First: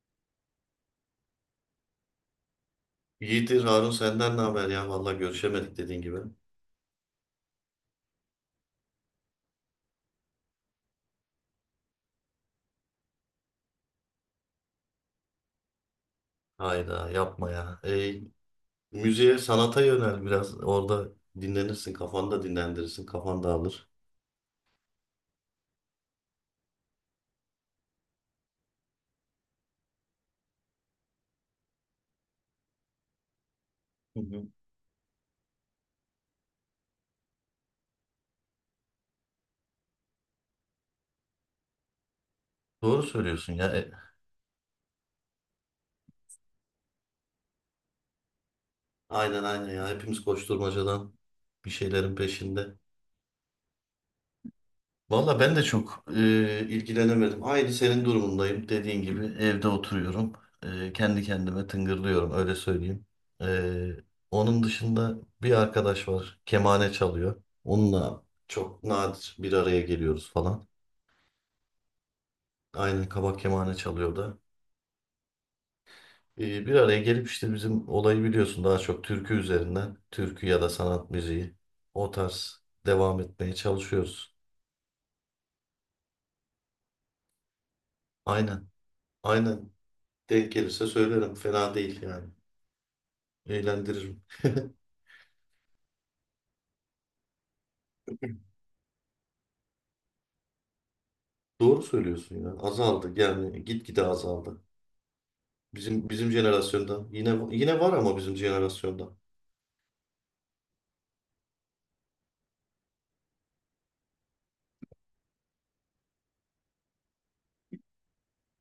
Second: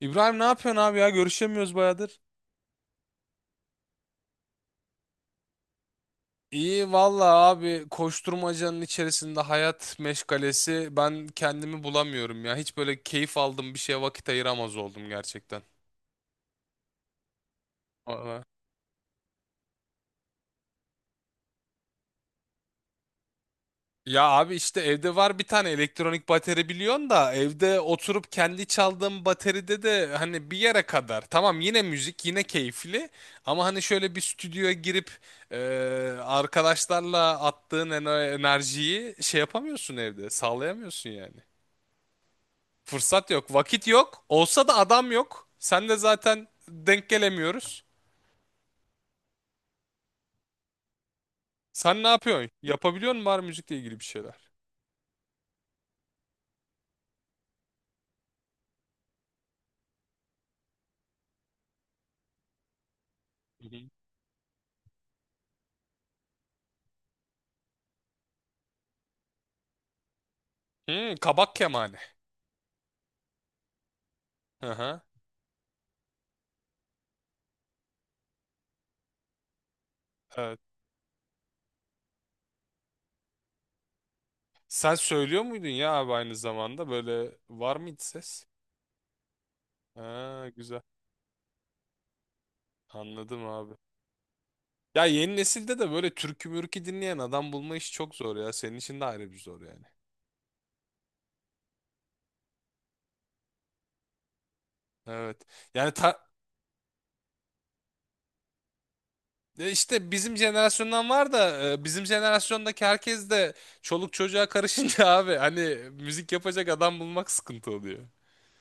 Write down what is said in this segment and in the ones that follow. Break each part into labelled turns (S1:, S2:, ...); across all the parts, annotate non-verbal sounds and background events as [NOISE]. S1: İbrahim ne yapıyorsun abi ya? Görüşemiyoruz bayağıdır.
S2: İyidir Harun senden ne haber ya? Vallahi görüşemedik dediğin gibi.
S1: İyi valla abi koşturmacanın içerisinde hayat meşgalesi ben kendimi bulamıyorum ya. Hiç böyle keyif aldığım bir şeye vakit ayıramaz oldum gerçekten.
S2: Hayda yapma ya.
S1: Valla.
S2: Müziğe, sanata yönel biraz. Orada dinlenirsin, kafanı da dinlendirirsin, kafan dağılır.
S1: Ya abi işte evde var bir tane elektronik bateri biliyorsun da evde oturup kendi çaldığım bateride de hani bir yere kadar. Tamam yine müzik yine keyifli ama hani şöyle bir
S2: Hı hı.
S1: stüdyoya girip e, arkadaşlarla enerjiyi şey yapamıyorsun evde sağlayamıyorsun yani.
S2: Doğru
S1: Fırsat
S2: söylüyorsun
S1: yok,
S2: ya.
S1: vakit yok. Olsa da adam yok. Sen de zaten denk gelemiyoruz.
S2: Aynen aynen ya. Hepimiz koşturmacadan bir
S1: Sen ne
S2: şeylerin
S1: yapıyorsun?
S2: peşinde.
S1: Yapabiliyor musun var müzikle ilgili bir şeyler?
S2: Valla ben de çok ilgilenemedim. Aynı senin durumundayım. Dediğin gibi evde oturuyorum. Kendi kendime tıngırlıyorum öyle söyleyeyim.
S1: Hı hı.
S2: E, Onun dışında bir arkadaş var. Kemane çalıyor. Onunla çok nadir bir araya geliyoruz falan.
S1: Hmm, kabak kemane.
S2: Aynen kabak kemane çalıyor da.
S1: Hı hı.
S2: Bir araya gelip işte bizim olayı biliyorsun daha çok türkü üzerinden. Türkü
S1: Evet.
S2: ya da sanat müziği. O tarz devam etmeye çalışıyoruz.
S1: Sen söylüyor muydun ya abi aynı zamanda? Böyle var mıydı ses?
S2: Aynen. Aynen.
S1: Ha,
S2: Denk
S1: güzel.
S2: gelirse söylerim. Fena değil yani.
S1: Anladım abi.
S2: Eğlendiririm. [LAUGHS]
S1: Ya yeni nesilde de böyle türkü mürkü dinleyen adam bulma işi çok zor ya. Senin için de ayrı bir zor yani.
S2: Doğru söylüyorsun ya. Azaldı yani gitgide azaldı.
S1: Evet. Yani
S2: Bizim
S1: ta-
S2: bizim jenerasyonda yine var ama bizim jenerasyonda.
S1: E İşte bizim jenerasyondan var da bizim jenerasyondaki herkes de çoluk çocuğa karışınca [LAUGHS] abi hani müzik yapacak adam bulmak sıkıntı oluyor.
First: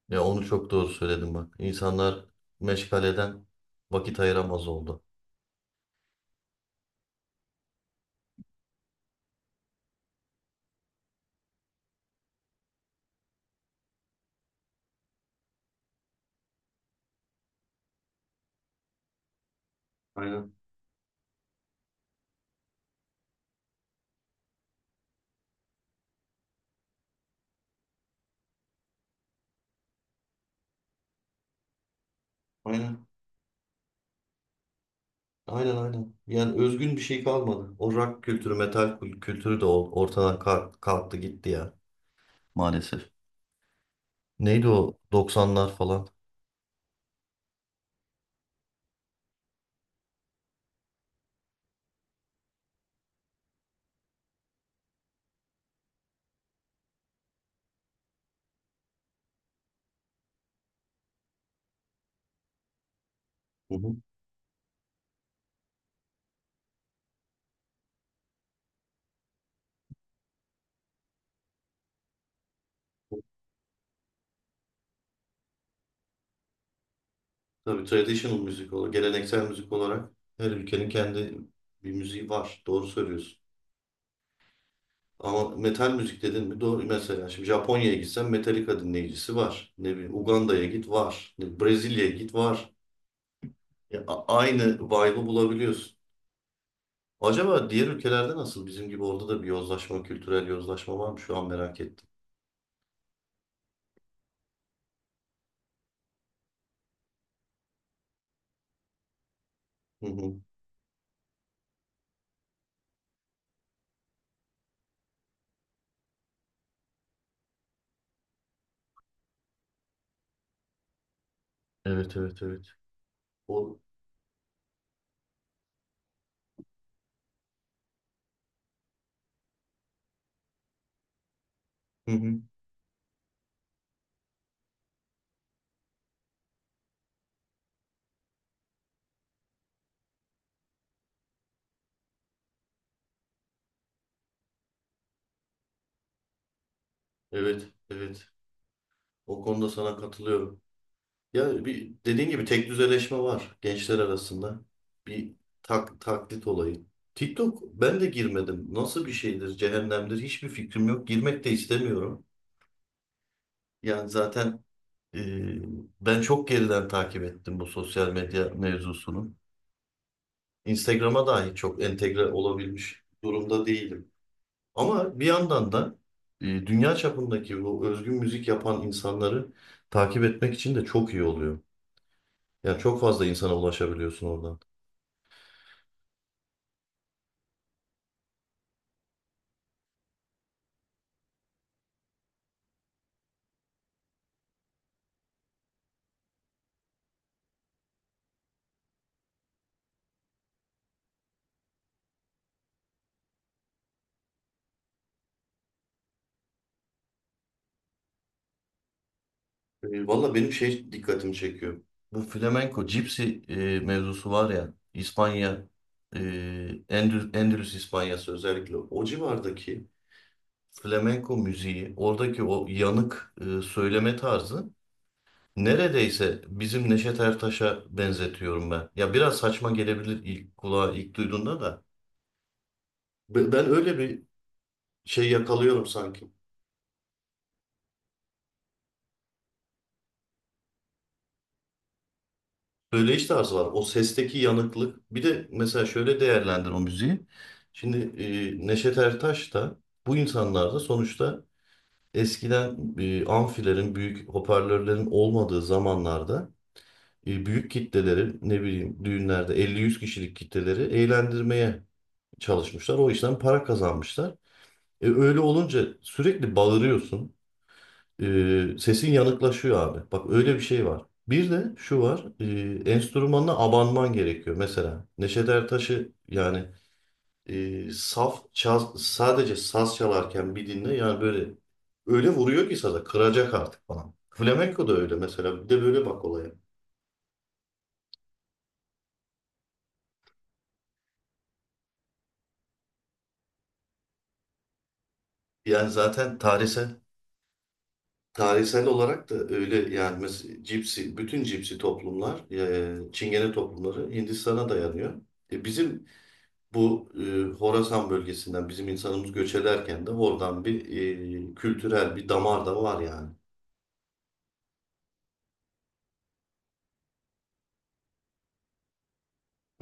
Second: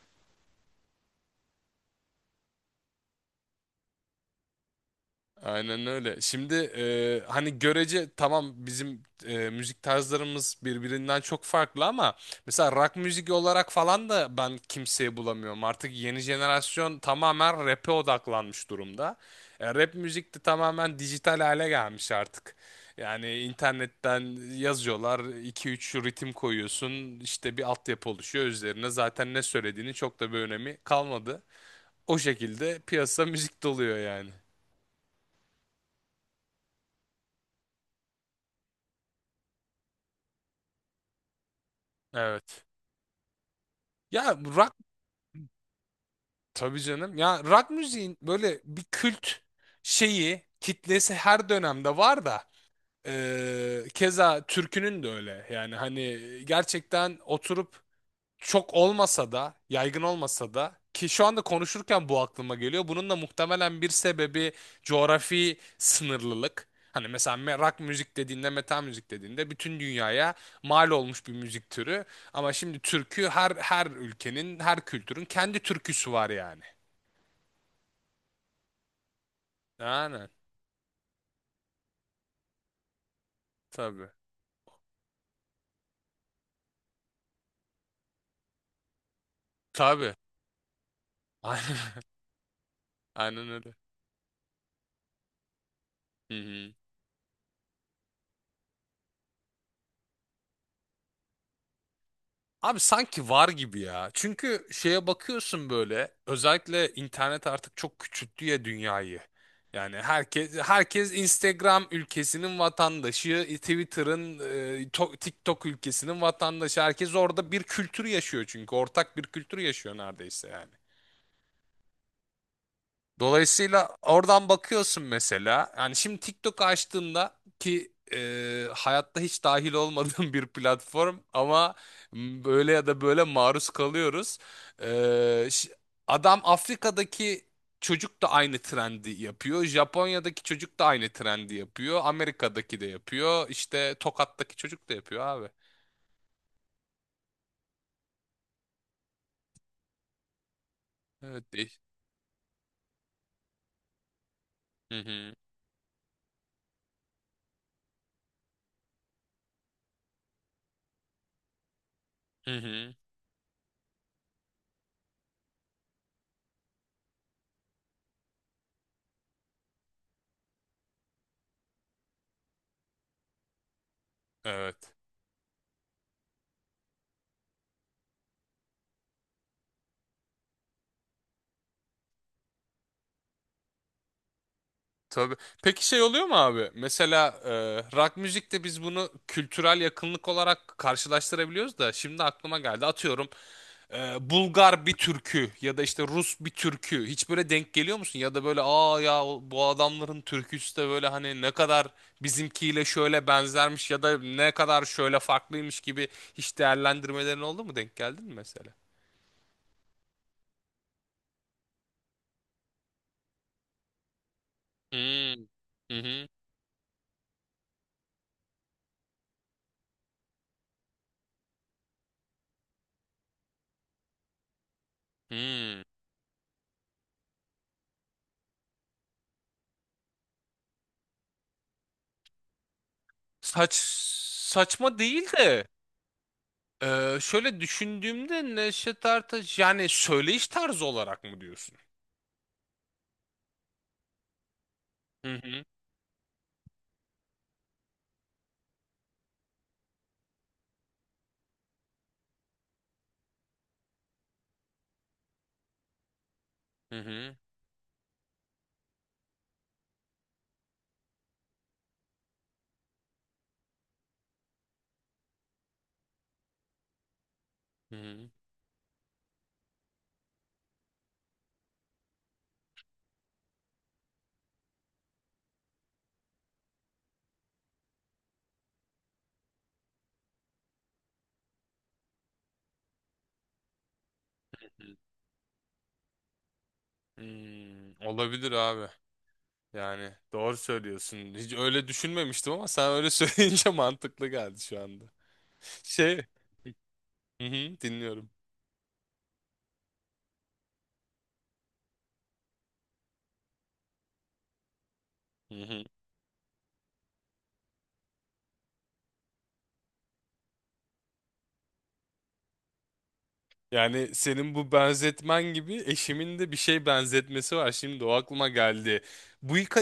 S2: Ya onu çok doğru söyledim bak. İnsanlar meşgaleden vakit ayıramaz oldu.
S1: Aynen öyle. Şimdi hani görece tamam bizim müzik tarzlarımız birbirinden çok farklı ama mesela rock müzik olarak falan da ben kimseyi bulamıyorum. Artık yeni jenerasyon tamamen rap'e odaklanmış durumda. Rap müzik de
S2: Aynen.
S1: tamamen dijital hale gelmiş artık. Yani internetten yazıyorlar, 2-3 ritim koyuyorsun, işte bir altyapı oluşuyor üzerine. Zaten ne söylediğini çok da bir önemi kalmadı. O şekilde
S2: Aynen.
S1: piyasa müzik doluyor yani.
S2: Aynen aynen. Yani özgün bir şey kalmadı. O rock kültürü, metal kültürü de ortadan kalktı gitti ya
S1: Evet.
S2: maalesef.
S1: Ya
S2: Neydi
S1: rock
S2: o 90'lar falan?
S1: tabii canım. Ya rock müziğin böyle bir kült şeyi, kitlesi her dönemde var da keza türkünün de öyle. Yani hani gerçekten oturup çok olmasa da, yaygın olmasa da ki şu anda konuşurken bu aklıma geliyor. Bunun da
S2: Hı
S1: muhtemelen bir
S2: hı.
S1: sebebi coğrafi sınırlılık. Hani mesela rock müzik dediğinde, metal müzik dediğinde bütün dünyaya mal olmuş bir müzik türü. Ama şimdi türkü her ülkenin, her kültürün kendi türküsü var yani.
S2: Tabii traditional müzik olarak, geleneksel müzik olarak
S1: Aynen.
S2: her ülkenin kendi bir müziği var. Doğru söylüyorsun.
S1: Tabii.
S2: Ama metal müzik dedin mi? Doğru. Mesela şimdi Japonya'ya gitsen Metallica dinleyicisi var. Ne
S1: Tabii.
S2: bileyim Uganda'ya git var.
S1: [LAUGHS]
S2: Bileyim,
S1: Aynen.
S2: Brezilya'ya git var.
S1: Aynen öyle.
S2: Ya, aynı vibe'ı bulabiliyorsun.
S1: Hı hı.
S2: Acaba diğer ülkelerde nasıl? Bizim gibi orada da bir yozlaşma, kültürel yozlaşma var mı? Şu an merak ettim.
S1: Abi sanki var gibi ya. Çünkü şeye bakıyorsun böyle özellikle internet artık çok küçülttü ya dünyayı. Yani
S2: Hı hı.
S1: herkes Instagram ülkesinin vatandaşı, Twitter'ın, TikTok ülkesinin vatandaşı. Herkes orada bir kültür yaşıyor çünkü ortak bir kültür yaşıyor neredeyse yani.
S2: Evet, evet, evet. O...
S1: Dolayısıyla oradan bakıyorsun mesela. Yani şimdi TikTok açtığımda ki hayatta hiç dahil olmadığım [LAUGHS] bir platform ama
S2: Hı hı.
S1: böyle ya da böyle maruz kalıyoruz. E, ş- Adam Afrika'daki çocuk da aynı trendi yapıyor. Japonya'daki çocuk da aynı trendi yapıyor. Amerika'daki de yapıyor. İşte Tokat'taki çocuk da yapıyor abi.
S2: Evet, evet. O konuda sana katılıyorum.
S1: Evet
S2: Ya
S1: değil.
S2: bir dediğin gibi tek düzeleşme var gençler arasında.
S1: Hı
S2: Bir
S1: hı.
S2: taklit olayı. TikTok ben de girmedim. Nasıl bir şeydir, cehennemdir hiçbir fikrim yok. Girmek de istemiyorum.
S1: Hı hı.
S2: Yani zaten e, ben çok geriden takip ettim bu sosyal medya mevzusunu. Instagram'a dahi çok entegre olabilmiş durumda değilim.
S1: Evet.
S2: Ama bir yandan da dünya çapındaki bu özgün müzik yapan insanları takip etmek için de çok iyi oluyor. Yani çok fazla insana ulaşabiliyorsun oradan.
S1: Tabii. Peki şey oluyor mu abi? Mesela rock müzikte biz bunu kültürel yakınlık olarak karşılaştırabiliyoruz da şimdi aklıma geldi. Atıyorum Bulgar bir türkü ya da işte Rus bir türkü. Hiç böyle denk geliyor musun? Ya da böyle bu adamların türküsü de böyle hani ne kadar bizimkiyle şöyle benzermiş ya da ne kadar şöyle farklıymış gibi hiç değerlendirmelerin oldu mu? Denk geldin mi mesela?
S2: Valla benim şey dikkatimi çekiyor. Bu flamenco, cipsi mevzusu var ya,
S1: Hmm.
S2: İspanya,
S1: Hı
S2: e,
S1: hı.
S2: Endülüs İspanyası özellikle o civardaki flamenco müziği, oradaki o yanık söyleme tarzı
S1: Hmm.
S2: neredeyse bizim Neşet Ertaş'a benzetiyorum ben. Ya biraz saçma gelebilir ilk kulağa ilk duyduğunda da. Ben
S1: Saç
S2: öyle bir
S1: Saçma
S2: şey
S1: değil de
S2: yakalıyorum sanki.
S1: Şöyle düşündüğümde Neşet Ertaş yani söyleyiş tarzı olarak mı diyorsun?
S2: Söyleyiş tarzı var. O sesteki yanıklık. Bir
S1: Hı
S2: de
S1: hı.
S2: mesela şöyle değerlendir o müziği. Şimdi Neşet Ertaş da bu insanlar da sonuçta eskiden amfilerin, büyük hoparlörlerin olmadığı zamanlarda
S1: Hı hı.
S2: büyük kitleleri ne bileyim düğünlerde 50-100 kişilik kitleleri eğlendirmeye çalışmışlar. O işten para kazanmışlar. Öyle olunca sürekli bağırıyorsun.
S1: Hı hı.
S2: Sesin yanıklaşıyor abi. Bak öyle bir şey var. Bir de şu var. Enstrümanına abanman gerekiyor. Mesela Neşet Ertaş'ı yani sadece saz çalarken bir dinle yani böyle öyle vuruyor ki saza kıracak artık falan. Flamenco da öyle mesela. Bir de böyle bak olaya.
S1: Hmm, olabilir abi. Yani doğru söylüyorsun. Hiç öyle düşünmemiştim ama sen öyle söyleyince [LAUGHS] mantıklı geldi şu anda.
S2: Yani
S1: Şey,
S2: zaten tarihsel
S1: hı hı, dinliyorum.
S2: tarihsel olarak da öyle yani mesela cipsi bütün cipsi toplumlar Çingene toplumları Hindistan'a dayanıyor.
S1: Hı
S2: E,
S1: hı.
S2: bizim Bu Horasan bölgesinden bizim insanımız göç ederken de oradan bir kültürel bir damar da var yani.
S1: Yani senin bu benzetmen gibi eşimin de bir şey benzetmesi var. Şimdi o aklıma geldi.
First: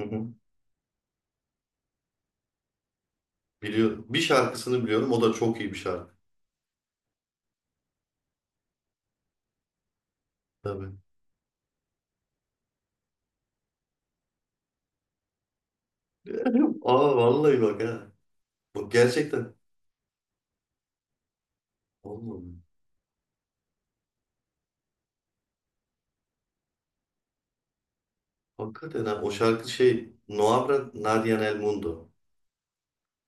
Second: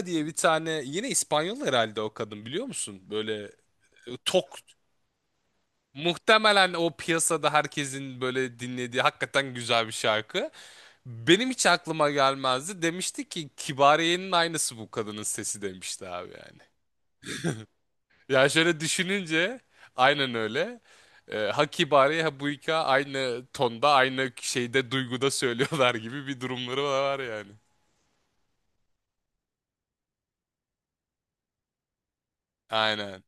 S2: Hı
S1: diye
S2: hı.
S1: bir tane yine İspanyol herhalde o kadın biliyor musun? Böyle
S2: Biliyorum.
S1: e,
S2: Bir
S1: tok
S2: şarkısını biliyorum. O da çok iyi bir şarkı.
S1: muhtemelen o piyasada herkesin böyle dinlediği hakikaten güzel bir şarkı.
S2: Tabii.
S1: Benim hiç aklıma gelmezdi. Demişti ki Kibariye'nin aynısı bu kadının sesi demişti abi yani.
S2: [LAUGHS] Aa vallahi bak ha.
S1: Ya şöyle
S2: Bak gerçekten.
S1: düşününce aynen öyle. Ha Kibariye ha
S2: Oğlum,
S1: Buyka aynı tonda aynı şeyde duyguda söylüyorlar gibi bir durumları var yani.
S2: hakikaten ha. O şarkı Noabra Nadia Nel Mundo.
S1: Aynen.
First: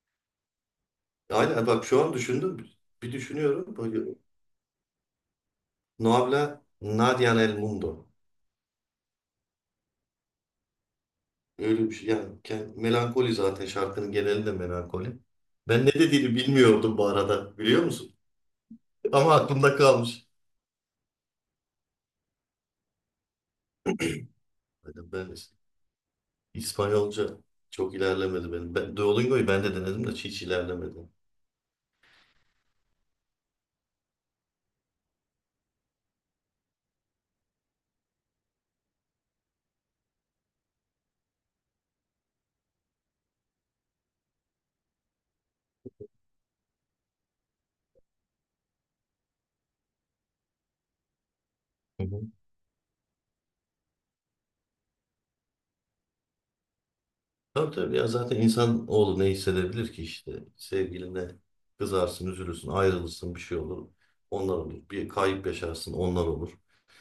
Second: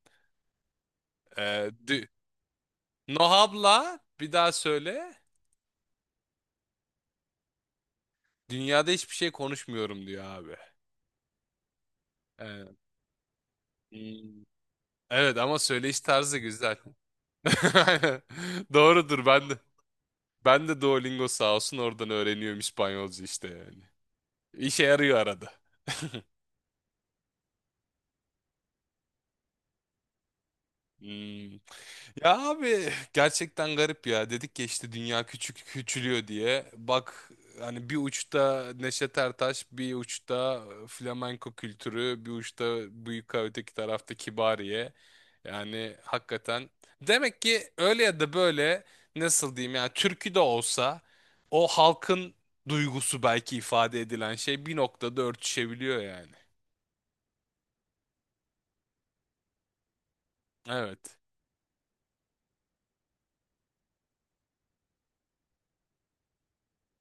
S2: Aynen
S1: Ee,
S2: bak şu
S1: dü-
S2: an düşündüm. Bir düşünüyorum.
S1: Nohab'la
S2: Böyle,
S1: bir daha söyle.
S2: Noabra Nadia Nel Mundo.
S1: Dünyada hiçbir şey konuşmuyorum diyor abi.
S2: Öyle bir şey. Yani
S1: Ee,
S2: melankoli zaten şarkının
S1: hmm.
S2: genelinde melankoli.
S1: Evet ama
S2: Ben ne
S1: söyleyiş
S2: dediğini
S1: tarzı güzel.
S2: bilmiyordum bu arada
S1: [LAUGHS]
S2: biliyor musun?
S1: Aynen. Doğrudur
S2: Ama
S1: ben de.
S2: aklımda kalmış.
S1: Ben de Duolingo sağ olsun oradan öğreniyorum İspanyolca işte yani. İşe
S2: Hani
S1: yarıyor arada. [LAUGHS]
S2: İspanyolca çok ilerlemedi benim. Duolingo'yu ben de denedim de hiç ilerlemedi.
S1: Hmm. Ya abi gerçekten garip ya. Dedik ya işte dünya küçük küçülüyor diye. Bak hani bir uçta Neşet Ertaş, bir uçta flamenko kültürü, bir uçta büyük öteki tarafta Kibariye. Yani hakikaten demek ki öyle ya da böyle nasıl diyeyim yani türkü de olsa o
S2: Hı hı.
S1: halkın duygusu belki ifade edilen şey bir noktada örtüşebiliyor yani.
S2: Tabii tabii ya zaten insan oğlu ne hissedebilir ki işte
S1: Evet.
S2: sevgiline kızarsın, üzülürsün, ayrılırsın bir şey olur. Onlar olur. Bir kayıp yaşarsın, onlar olur.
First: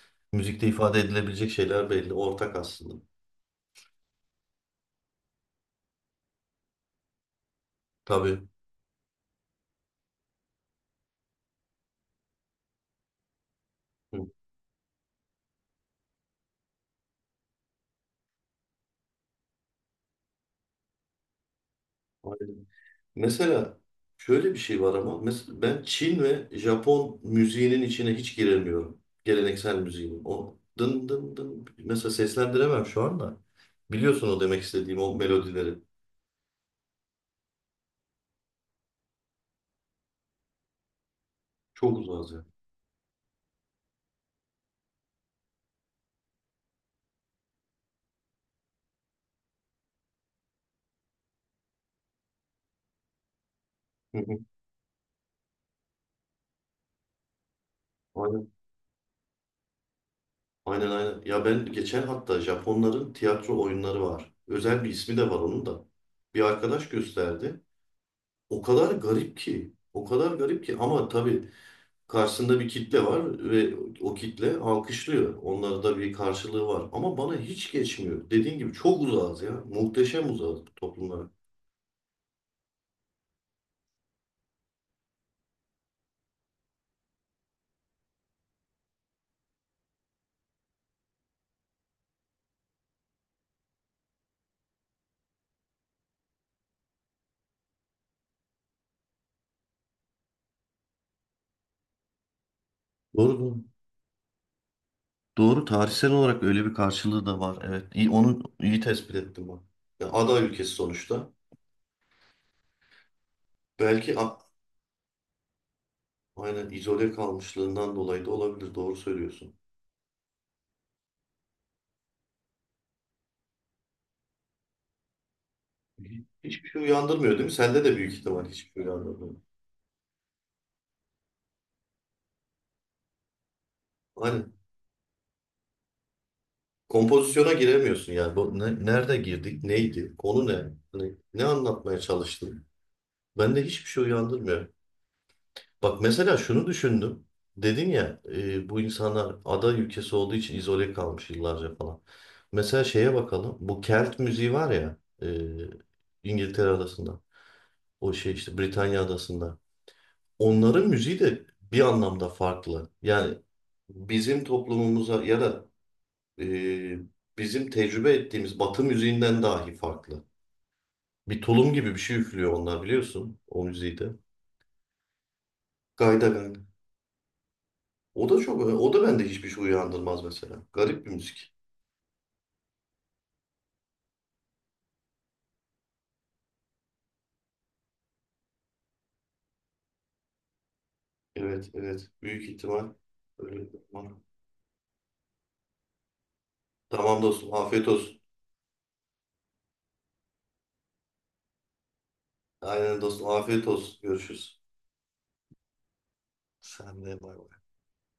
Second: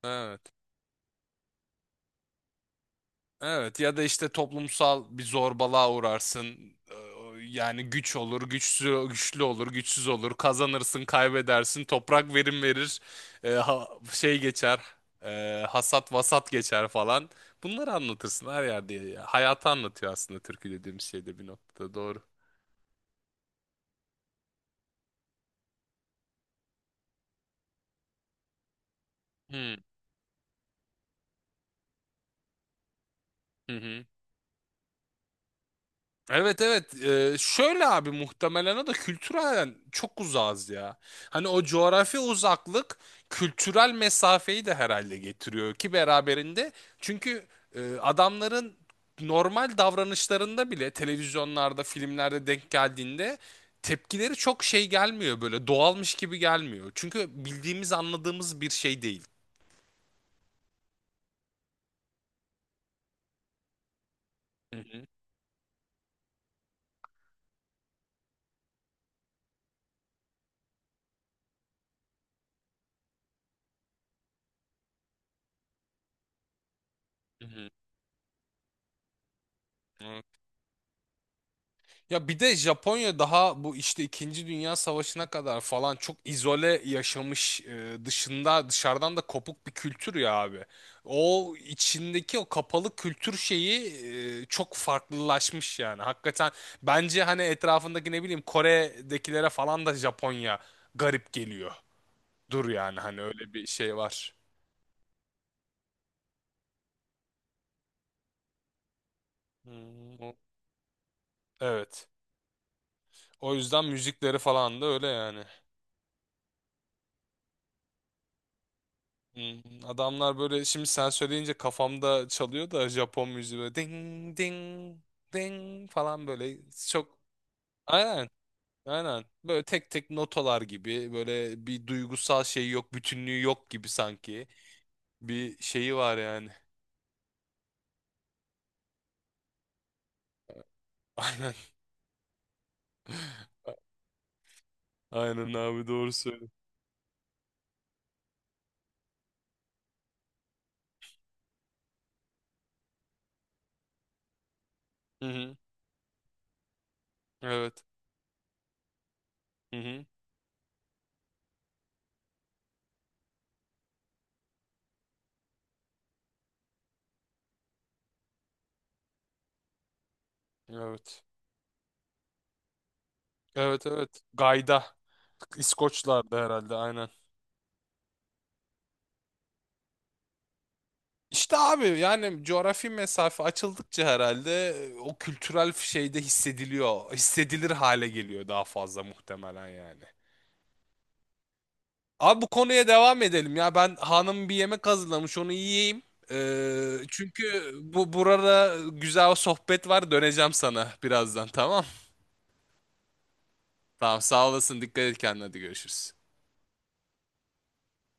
S1: Evet.
S2: Müzikte ifade edilebilecek şeyler belli, ortak aslında.
S1: Evet ya da işte toplumsal bir zorbalığa uğrarsın. Ee, Yani güç olur,
S2: Tabii.
S1: güçsüz, güçlü olur, güçsüz olur. Kazanırsın, kaybedersin. Toprak verim verir.
S2: Hı.
S1: Şey geçer. Hasat vasat geçer falan. Bunları anlatırsın her yerde. Ya, hayatı anlatıyor aslında türkü dediğim şey de bir noktada doğru.
S2: Aynen. Mesela şöyle bir şey var ama mesela ben Çin ve Japon müziğinin içine hiç giremiyorum.
S1: Hı
S2: Geleneksel müziğin. O dın dın dın mesela seslendiremem şu anda.
S1: hı. Hı.
S2: Biliyorsun o demek istediğim o melodileri.
S1: Evet evet. Şöyle abi muhtemelen o da kültürel çok uzağız ya. Hani o
S2: Çok
S1: coğrafi
S2: uzağız ya.
S1: uzaklık kültürel mesafeyi de herhalde getiriyor ki beraberinde. Çünkü adamların normal davranışlarında bile televizyonlarda filmlerde denk geldiğinde
S2: Hı
S1: tepkileri
S2: hı.
S1: çok şey gelmiyor böyle doğalmış gibi gelmiyor. Çünkü bildiğimiz
S2: Aynen.
S1: anladığımız bir şey değil.
S2: Aynen aynen. Ya ben geçen hatta Japonların tiyatro oyunları var.
S1: Hı
S2: Özel bir
S1: hı,
S2: ismi de var onun da. Bir arkadaş gösterdi. O kadar garip ki. O kadar garip ki ama tabii karşısında bir kitle var ve o kitle alkışlıyor. Onlarda da bir karşılığı var. Ama bana
S1: hı
S2: hiç geçmiyor. Dediğin gibi çok uzağız ya.
S1: hı.
S2: Muhteşem uzağız bu toplumlara.
S1: Ya bir de Japonya daha bu işte İkinci Dünya Savaşı'na kadar falan çok izole yaşamış e, dışında dışarıdan da kopuk bir kültür ya abi. O içindeki o kapalı kültür şeyi çok farklılaşmış yani. Hakikaten bence hani etrafındaki ne bileyim Kore'dekilere falan da Japonya garip geliyor. Dur yani hani
S2: Doğru
S1: öyle
S2: doğru.
S1: bir şey var.
S2: Doğru tarihsel olarak öyle bir karşılığı da var. Evet. İyi, onu iyi tespit ettim ben. Ya
S1: Hmm, o-
S2: ada ülkesi sonuçta.
S1: Evet. O yüzden
S2: Belki
S1: müzikleri falan da öyle yani.
S2: aynen izole kalmışlığından dolayı da olabilir. Doğru söylüyorsun.
S1: Hmm, adamlar böyle şimdi sen söyleyince kafamda çalıyor da Japon müziği böyle ding ding ding falan böyle
S2: Hiçbir şey
S1: çok,
S2: uyandırmıyor değil mi? Sende de büyük
S1: aynen
S2: ihtimal hiçbir şey
S1: aynen
S2: uyandırmıyor.
S1: böyle tek tek notalar gibi böyle bir duygusal şey yok bütünlüğü yok gibi sanki
S2: Aynen.
S1: bir şeyi var yani.
S2: Kompozisyona giremiyorsun yani. Bu nerede girdik? Neydi? Konu ne? Hani
S1: [LAUGHS]
S2: ne
S1: Aynen
S2: anlatmaya çalıştın? Bende hiçbir şey uyandırmıyor.
S1: aynen abi
S2: Bak
S1: doğru
S2: mesela
S1: söylüyorsun.
S2: şunu düşündüm. Dedin ya bu insanlar ada ülkesi olduğu için izole kalmış yıllarca falan. Mesela şeye bakalım. Bu Kelt müziği var ya
S1: Hı hı.
S2: İngiltere adasında.
S1: Evet.
S2: O şey işte Britanya adasında.
S1: Hı hı.
S2: Onların müziği de bir anlamda farklı. Yani bizim toplumumuza ya da e, bizim tecrübe ettiğimiz Batı müziğinden dahi farklı.
S1: Evet
S2: Bir tulum gibi bir şey üflüyor onlar biliyorsun o
S1: evet
S2: müziği de.
S1: evet. Gayda
S2: Gayda
S1: İskoçlar'da
S2: gayda.
S1: herhalde aynen.
S2: O da bende hiçbir şey uyandırmaz mesela. Garip bir müzik.
S1: İşte abi yani coğrafi mesafe açıldıkça herhalde o kültürel şeyde hissediliyor. Hissedilir hale geliyor daha fazla muhtemelen yani.
S2: Evet evet
S1: Abi bu
S2: büyük
S1: konuya
S2: ihtimal
S1: devam edelim
S2: öyle.
S1: ya. Ben hanım bir yemek hazırlamış onu yiyeyim.
S2: Tamam dostum
S1: Çünkü
S2: afiyet
S1: bu
S2: olsun.
S1: burada güzel sohbet var. Döneceğim sana birazdan tamam.
S2: Aynen dostum afiyet olsun.
S1: Tamam sağ
S2: Görüşürüz.
S1: olasın. Dikkat et kendine. Hadi görüşürüz.
S2: Sen de bay bay.